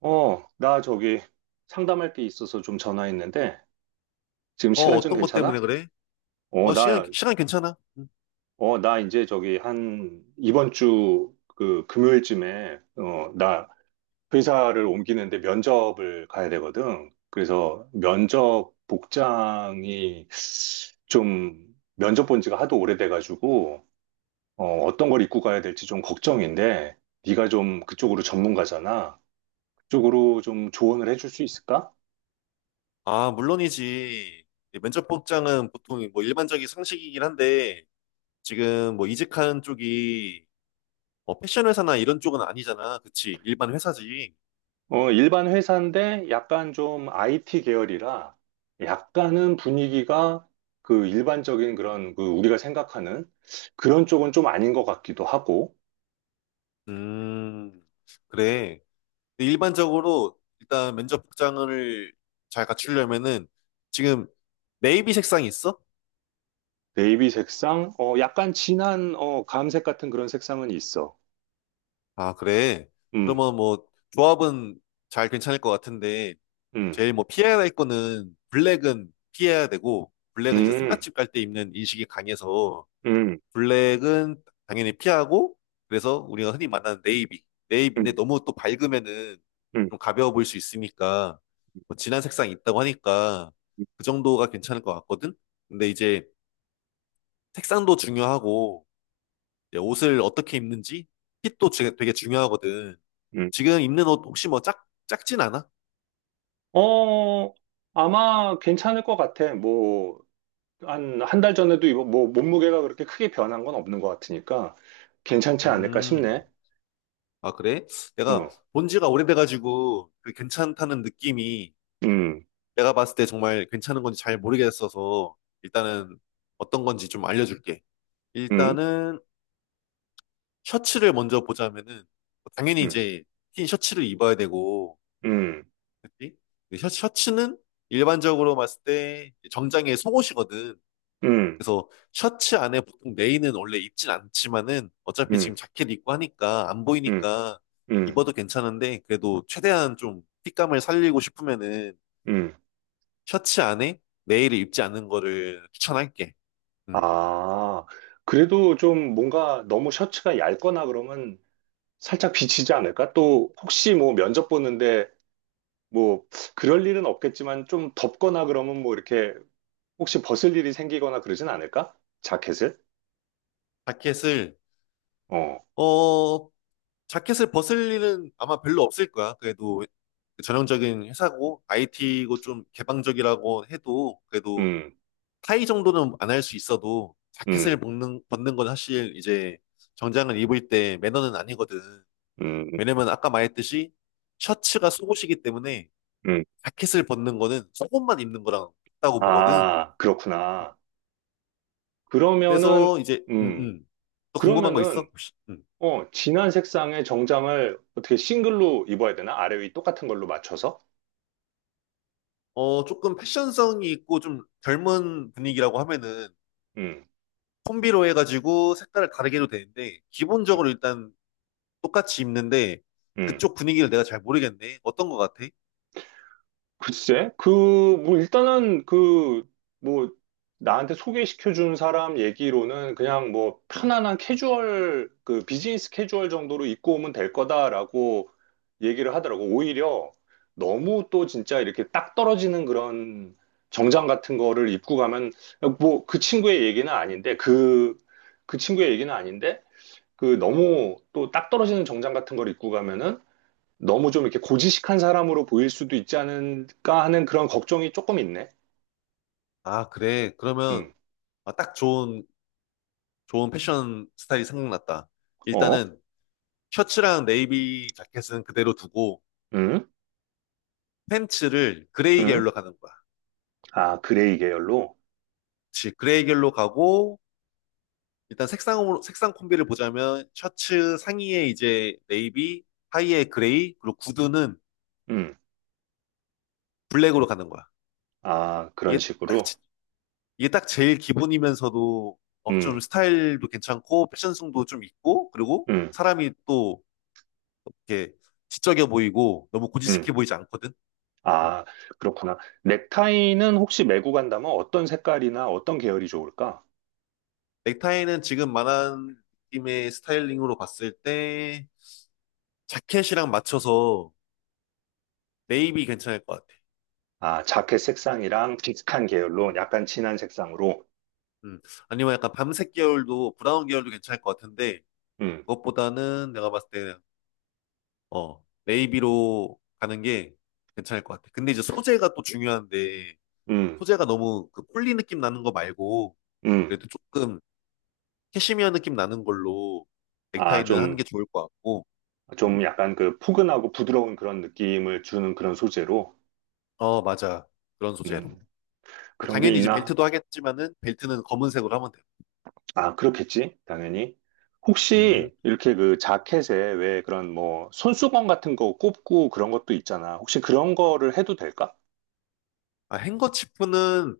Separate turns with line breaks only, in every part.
나 저기 상담할 게 있어서 좀 전화했는데, 지금 시간 좀
어떤 것 때문에
괜찮아?
그래?
어,
어, 시간,
나,
시간 괜찮아. 응.
나 이제 저기 한 이번 주 그 금요일쯤에, 나 회사를 옮기는데 면접을 가야 되거든. 그래서 면접 복장이 좀 면접 본 지가 하도 오래돼가지고, 어떤 걸 입고 가야 될지 좀 걱정인데, 네가 좀 그쪽으로 전문가잖아. 그쪽으로 좀 조언을 해줄 수 있을까?
아, 물론이지. 이 면접 복장은 보통 뭐 일반적인 상식이긴 한데, 지금 뭐 이직한 쪽이 뭐 패션 회사나 이런 쪽은 아니잖아. 그치? 일반 회사지.
일반 회사인데 약간 좀 IT 계열이라 약간은 분위기가 그 일반적인 그런 그 우리가 생각하는 그런 쪽은 좀 아닌 것 같기도 하고.
음, 그래. 근데 일반적으로 일단 면접 복장을 잘 갖추려면은 지금 네이비 색상이 있어?
네이비 색상, 약간 진한 감색 같은 그런 색상은 있어.
아, 그래.
음.
그러면 뭐 조합은 잘 괜찮을 것 같은데,
음.
제일 뭐 피해야 될 거는 블랙은 피해야 되고, 블랙은 이제 상가
음.
집 갈 때 입는 인식이 강해서,
음.
블랙은 당연히 피하고, 그래서 우리가 흔히 만나는 네이비,
음.
네이비인데 너무 또 밝으면은
음.
좀 가벼워 보일 수 있으니까, 뭐 진한 색상이 있다고 하니까 그 정도가 괜찮을 것 같거든. 근데 이제 색상도 중요하고 이제 옷을 어떻게 입는지 핏도 되게 중요하거든.
음.
지금 입는 옷 혹시 뭐 작진 않아?
어, 아마 괜찮을 것 같아. 뭐, 한, 한 달 전에도 입어, 뭐, 몸무게가 그렇게 크게 변한 건 없는 것 같으니까 괜찮지 않을까
음.
싶네.
아, 그래? 내가
어.
본 지가 오래돼가지고 그 괜찮다는 느낌이
음.
내가 봤을 때 정말 괜찮은 건지 잘 모르겠어서, 일단은 어떤 건지 좀 알려줄게.
음.
일단은 셔츠를 먼저 보자면은 당연히
음.
이제 흰 셔츠를 입어야 되고,
음.
그치? 근데 셔츠는 일반적으로 봤을 때 정장에 속옷이거든.
음.
그래서 셔츠 안에 보통 레인은 원래 입진 않지만은, 어차피 지금
음.
자켓 입고 하니까 안
음.
보이니까
음.
입어도 괜찮은데, 그래도 최대한 좀 핏감을 살리고 싶으면은
음.
셔츠 안에 레이를 입지 않는 거를 추천할게. 음.
아, 그래도 좀 뭔가 너무 셔츠가 얇거나 그러면 살짝 비치지 않을까? 또 혹시 뭐 면접 보는데 뭐 그럴 일은 없겠지만 좀 덥거나 그러면 뭐 이렇게 혹시 벗을 일이 생기거나 그러진 않을까? 자켓을?
자켓을,
어.
어 자켓을 벗을 일은 아마 별로 없을 거야. 그래도 전형적인 회사고 IT고 좀 개방적이라고 해도, 그래도
음.
타이 정도는 안 할 수 있어도 자켓을
음.
벗는 건 사실 이제 정장을 입을 때 매너는 아니거든.
음.
왜냐면 아까 말했듯이 셔츠가 속옷이기 때문에
음.
자켓을 벗는 거는 속옷만 입는 거랑 같다고 보거든.
아, 그렇구나. 그러면은,
그래서 이제
음,
음. 또 궁금한 거 있어?
그러면은
혹시? 음.
진한 색상의 정장을 어떻게 싱글로 입어야 되나? 아래 위 똑같은 걸로 맞춰서?
어, 조금 패션성이 있고 좀 젊은 분위기라고 하면은
음.
콤비로 해가지고 색깔을 다르게 해도 되는데,
음.
기본적으로 일단 똑같이 입는데,
음.
그쪽 분위기를 내가 잘 모르겠네. 어떤 거 같아?
글쎄, 그, 뭐, 일단은 그, 뭐, 나한테 소개시켜준 사람 얘기로는 그냥 뭐, 편안한 캐주얼, 그, 비즈니스 캐주얼 정도로 입고 오면 될 거다라고 얘기를 하더라고. 오히려 너무 또 진짜 이렇게 딱 떨어지는 그런 정장 같은 거를 입고 가면, 뭐, 그 친구의 얘기는 아닌데, 그, 그 친구의 얘기는 아닌데, 그 너무 또 딱 떨어지는 정장 같은 걸 입고 가면은 너무 좀 이렇게 고지식한 사람으로 보일 수도 있지 않을까 하는 그런 걱정이 조금 있네.
아, 그래. 그러면
음.
아, 딱 좋은, 좋은 패션 스타일이 생각났다.
어.
일단은 셔츠랑 네이비 자켓은 그대로 두고
음.
팬츠를 그레이
음.
계열로 가는 거야.
아, 그레이 계열로,
그치. 그레이 계열로 가고, 일단 색상으로 색상 콤비를 보자면 셔츠 상의에 이제 네이비, 하의에 그레이, 그리고 구두는
음,
블랙으로 가는 거야.
아, 그런
이게 딱
식으로,
이게 딱 제일 기본이면서도 어, 좀
음.
스타일도 괜찮고 패션성도 좀 있고, 그리고
음.
사람이 또 이렇게 지적해 보이고 너무
음.
고지식해 보이지 않거든. 음.
아, 그렇구나. 넥타이는 혹시 메고 간다면 어떤 색깔이나 어떤 계열이 좋을까?
넥타이는 지금 말한 느낌의 스타일링으로 봤을 때 자켓이랑 맞춰서 네이비 괜찮을 것 같아.
아, 자켓 색상이랑 비슷한 계열로
음.
약간 진한 색상으로,
음. 아니면 약간 밤색 계열도 브라운 계열도 괜찮을 것 같은데,
음.
그것보다는 내가 봤을 때 어, 네이비로 가는 게 괜찮을 것 같아. 근데 이제 소재가 또 중요한데,
음.
소재가 너무 그 폴리 느낌 나는 거 말고
음.
그래도 조금 캐시미어 느낌 나는 걸로
아,
넥타이는 하는 게
좀
좋을 것 같고.
좀
음.
약간 그 포근하고 부드러운 그런 느낌을 주는 그런 소재로,
어, 맞아. 그런 소재로.
음,
뭐
그런 게
당연히 이제
있나?
벨트도 하겠지만은 벨트는 검은색으로 하면 돼요.
아, 그렇겠지, 당연히.
음.
혹시 이렇게 그 자켓에 왜 그런 뭐 손수건 같은 거 꼽고 그런 것도 있잖아. 혹시 그런 거를 해도 될까?
아, 행거치프는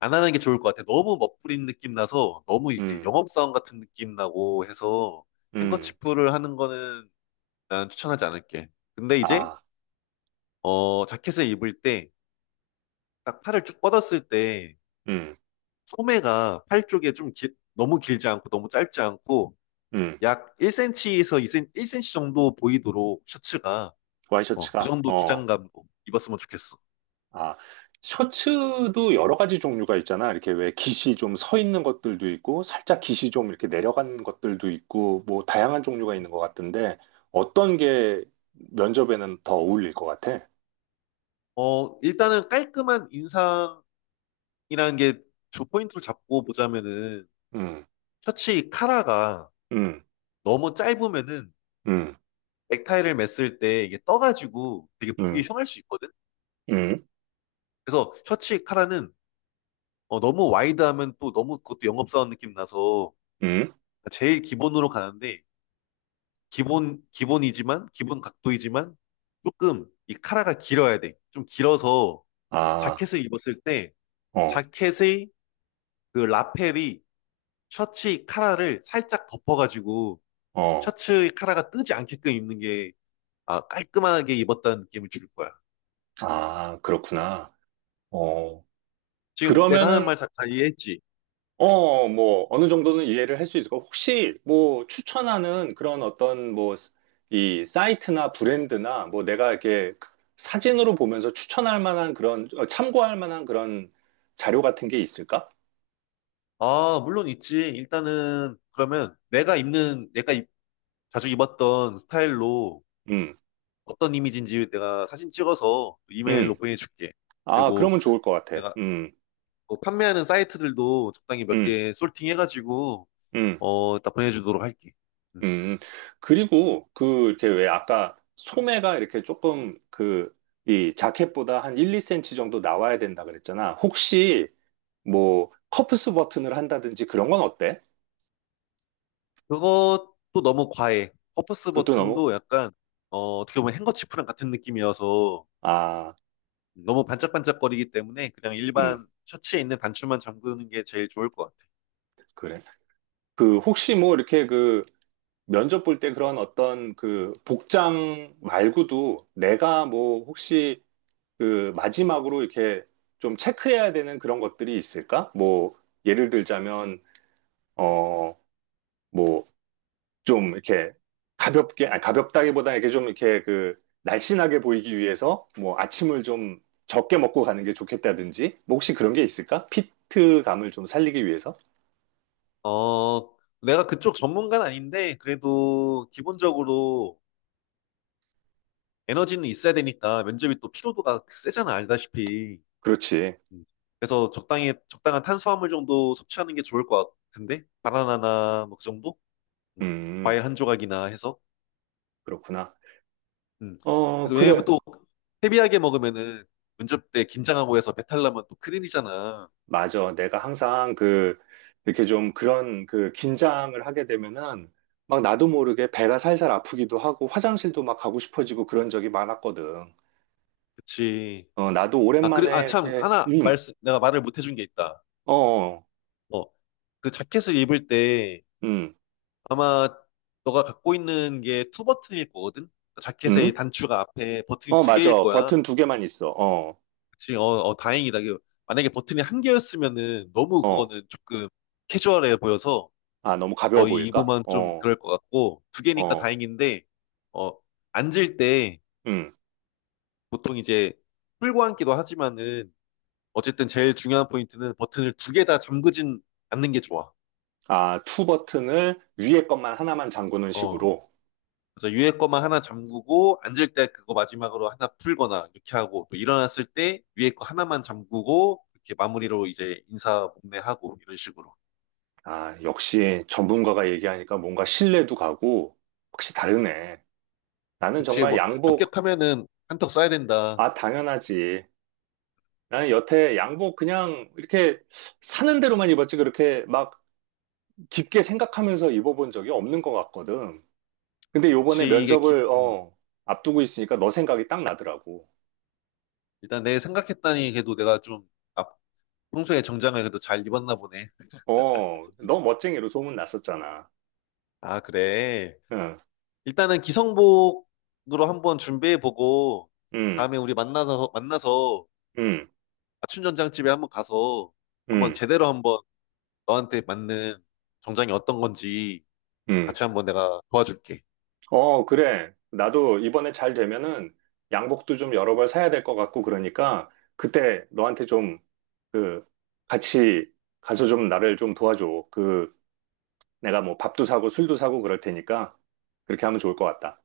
안 하는 게 좋을 것 같아. 너무 멋부린 느낌 나서 너무 이게
음.
영업사원 같은 느낌 나고 해서
음.
행거치프를 하는 거는 난 추천하지 않을게. 근데 이제
아.
자켓을 입을 때 딱 팔을 쭉 뻗었을 때
음.
소매가 팔 쪽에 좀 너무 길지 않고 너무 짧지 않고
음.
약 1cm에서 2cm, 1cm 정도 보이도록, 셔츠가 어, 그
와이셔츠가,
정도
어.
기장감 입었으면 좋겠어.
아, 셔츠도 여러 가지 종류가 있잖아. 이렇게 왜 깃이 좀 서 있는 것들도 있고, 살짝 깃이 좀 이렇게 내려간 것들도 있고, 뭐 다양한 종류가
음.
있는 것 같은데, 어떤 게 면접에는 더 어울릴 것 같아?
어, 일단은 깔끔한 인상이라는 게 주 포인트로 잡고 보자면은
음.
셔츠 카라가
음.
너무 짧으면은
음.
넥타이를 맸을 때 이게 떠가지고 되게 보기
음.
흉할 수 있거든.
음.
그래서 셔츠 카라는 어, 너무 와이드하면 또 너무 그것도 영업사원 느낌 나서
음.
제일 기본으로 가는데, 기본 기본 각도이지만 조금 이 카라가 길어야 돼. 좀 길어서
아.
자켓을 입었을 때
어.
자켓의 그 라펠이 셔츠 카라를 살짝 덮어가지고
어.
셔츠 카라가 뜨지 않게끔 입는 게 아, 깔끔하게 입었다는 느낌을 줄 거야.
아, 그렇구나. 어,
지금 내가 하는
그러면은
말 잘 이해했지?
뭐, 어느 정도는 이해를 할 수 있을 거. 혹시, 뭐, 추천하는 그런 어떤, 뭐, 이 사이트나 브랜드나, 뭐, 내가 이렇게 사진으로 보면서 추천할 만한 그런, 참고할 만한 그런 자료 같은 게 있을까?
아, 물론 있지. 일단은 그러면 내가 입는 내가 입- 자주 입었던 스타일로
음.
어떤 이미지인지 내가 사진 찍어서 이메일로
음.
보내줄게.
아,
그리고
그러면 좋을 것 같아.
내가
음.
뭐 판매하는 사이트들도 적당히 몇
음.
개 솔팅해가지고
음.
어, 다 보내주도록 할게. 음.
음. 그리고, 그, 이렇게 왜 아까 소매가 이렇게 조금 그, 이 자켓보다 한 1, 2센치 정도 나와야 된다 그랬잖아. 혹시, 뭐, 커프스 버튼을 한다든지 그런 건 어때?
그것도 너무 과해. 퍼포스
그것도 너무,
버튼도 약간, 어, 어떻게 보면 행거치프랑 같은 느낌이어서
아,
너무 반짝반짝거리기 때문에 그냥
음,
일반 셔츠에 있는 단추만 잠그는 게 제일 좋을 것 같아.
그래. 그, 혹시 뭐, 이렇게 그, 면접 볼 때 그런 어떤 그, 복장 말고도 내가 뭐, 혹시 그, 마지막으로 이렇게 좀 체크해야 되는 그런 것들이 있을까? 뭐, 예를 들자면, 어, 뭐, 좀 이렇게 가볍게, 아니 가볍다기보다 이렇게 좀 이렇게 그 날씬하게 보이기 위해서 뭐 아침을 좀 적게 먹고 가는 게 좋겠다든지, 뭐 혹시 그런 게 있을까? 피트감을 좀 살리기 위해서?
어, 내가 그쪽 전문가는 아닌데, 그래도 기본적으로 에너지는 있어야 되니까, 면접이 또 피로도가 세잖아, 알다시피.
그렇지.
음, 그래서 적당한 탄수화물 정도 섭취하는 게 좋을 것 같은데? 바나나나 뭐 그 정도? 음,
음.
과일 한 조각이나 해서.
그렇구나.
음.
어,
그래서 왜냐면
그래.
또 헤비하게 먹으면은 면접때 긴장하고 해서 배탈 나면 또 큰일이잖아.
맞아. 내가 항상 그, 이렇게 좀 그런 그 긴장을 하게 되면은 막 나도 모르게 배가 살살 아프기도 하고 화장실도 막 가고 싶어지고 그런 적이 많았거든.
그치.
어, 나도
아, 그리고, 아,
오랜만에
참,
이렇게, 음.
내가 말을 못 해준 게 있다.
어. 어.
어, 그 자켓을 입을 때
음.
아마 너가 갖고 있는 게 투 버튼일 거거든? 그 자켓의
음.
단추가 앞에 버튼이
어,
두 개일
맞아.
거야.
버튼 두 개만 있어. 어.
그치. 어, 어, 다행이다. 이거 만약에 버튼이 한 개였으면은 너무
어.
그거는 조금 캐주얼해 보여서
아, 너무 가벼워
거의
보일까?
입으면 좀
어.
그럴 것 같고, 두 개니까
어.
다행인데, 어, 앉을 때
음.
보통 이제 풀고 앉기도 하지만은 어쨌든 제일 중요한 포인트는 버튼을 두 개 다 잠그진 않는 게 좋아.
아, 투 버튼을 위에 것만 하나만 잠그는
어.
식으로.
그래서 위에 거만 하나 잠그고 앉을 때 그거 마지막으로 하나 풀거나 이렇게 하고, 또 일어났을 때 위에 거 하나만 잠그고 이렇게 마무리로 이제 인사 목례하고 이런 식으로.
아, 역시 전문가가 얘기하니까 뭔가 신뢰도 가고, 확실히 다르네. 나는
그치,
정말
뭐
양복,
합격하면은 한턱 쏴야 된다.
아, 당연하지. 나는 여태 양복 그냥 이렇게 사는 대로만 입었지, 그렇게 막 깊게 생각하면서 입어본 적이 없는 것 같거든. 근데 요번에
그치
면접을, 앞두고 있으니까 너 생각이 딱 나더라고.
일단 내 생각했다니 그래도 내가 좀 아, 평소에 정장을 그래도 잘 입었나 보네.
어, 너 멋쟁이로 소문 났었잖아.
아 그래.
응.
일단은 기성복으로 한번 준비해보고,
응.
다음에 우리 만나서
응.
아춘전장집에 한번 가서,
응.
한번 너한테 맞는 정장이 어떤 건지
응.
같이 한번 내가 도와줄게.
어, 그래. 나도 이번에 잘 되면은 양복도 좀 여러 벌 사야 될 것 같고 그러니까 그때 너한테 좀 그 같이 가서 좀 나를 좀 도와줘. 그 내가 뭐 밥도 사고 술도 사고 그럴 테니까 그렇게 하면 좋을 것 같다.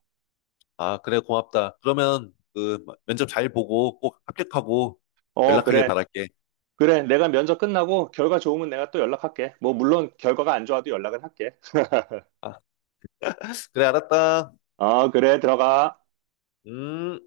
아, 그래, 고맙다. 그러면 그 면접 잘 보고 꼭 합격하고
어,
연락하길
그래.
바랄게.
그래. 내가 면접 끝나고 결과 좋으면 내가 또 연락할게. 뭐 물론 결과가 안 좋아도 연락은 할게.
아, 그래, 알았다.
어, 그래. 들어가.
음.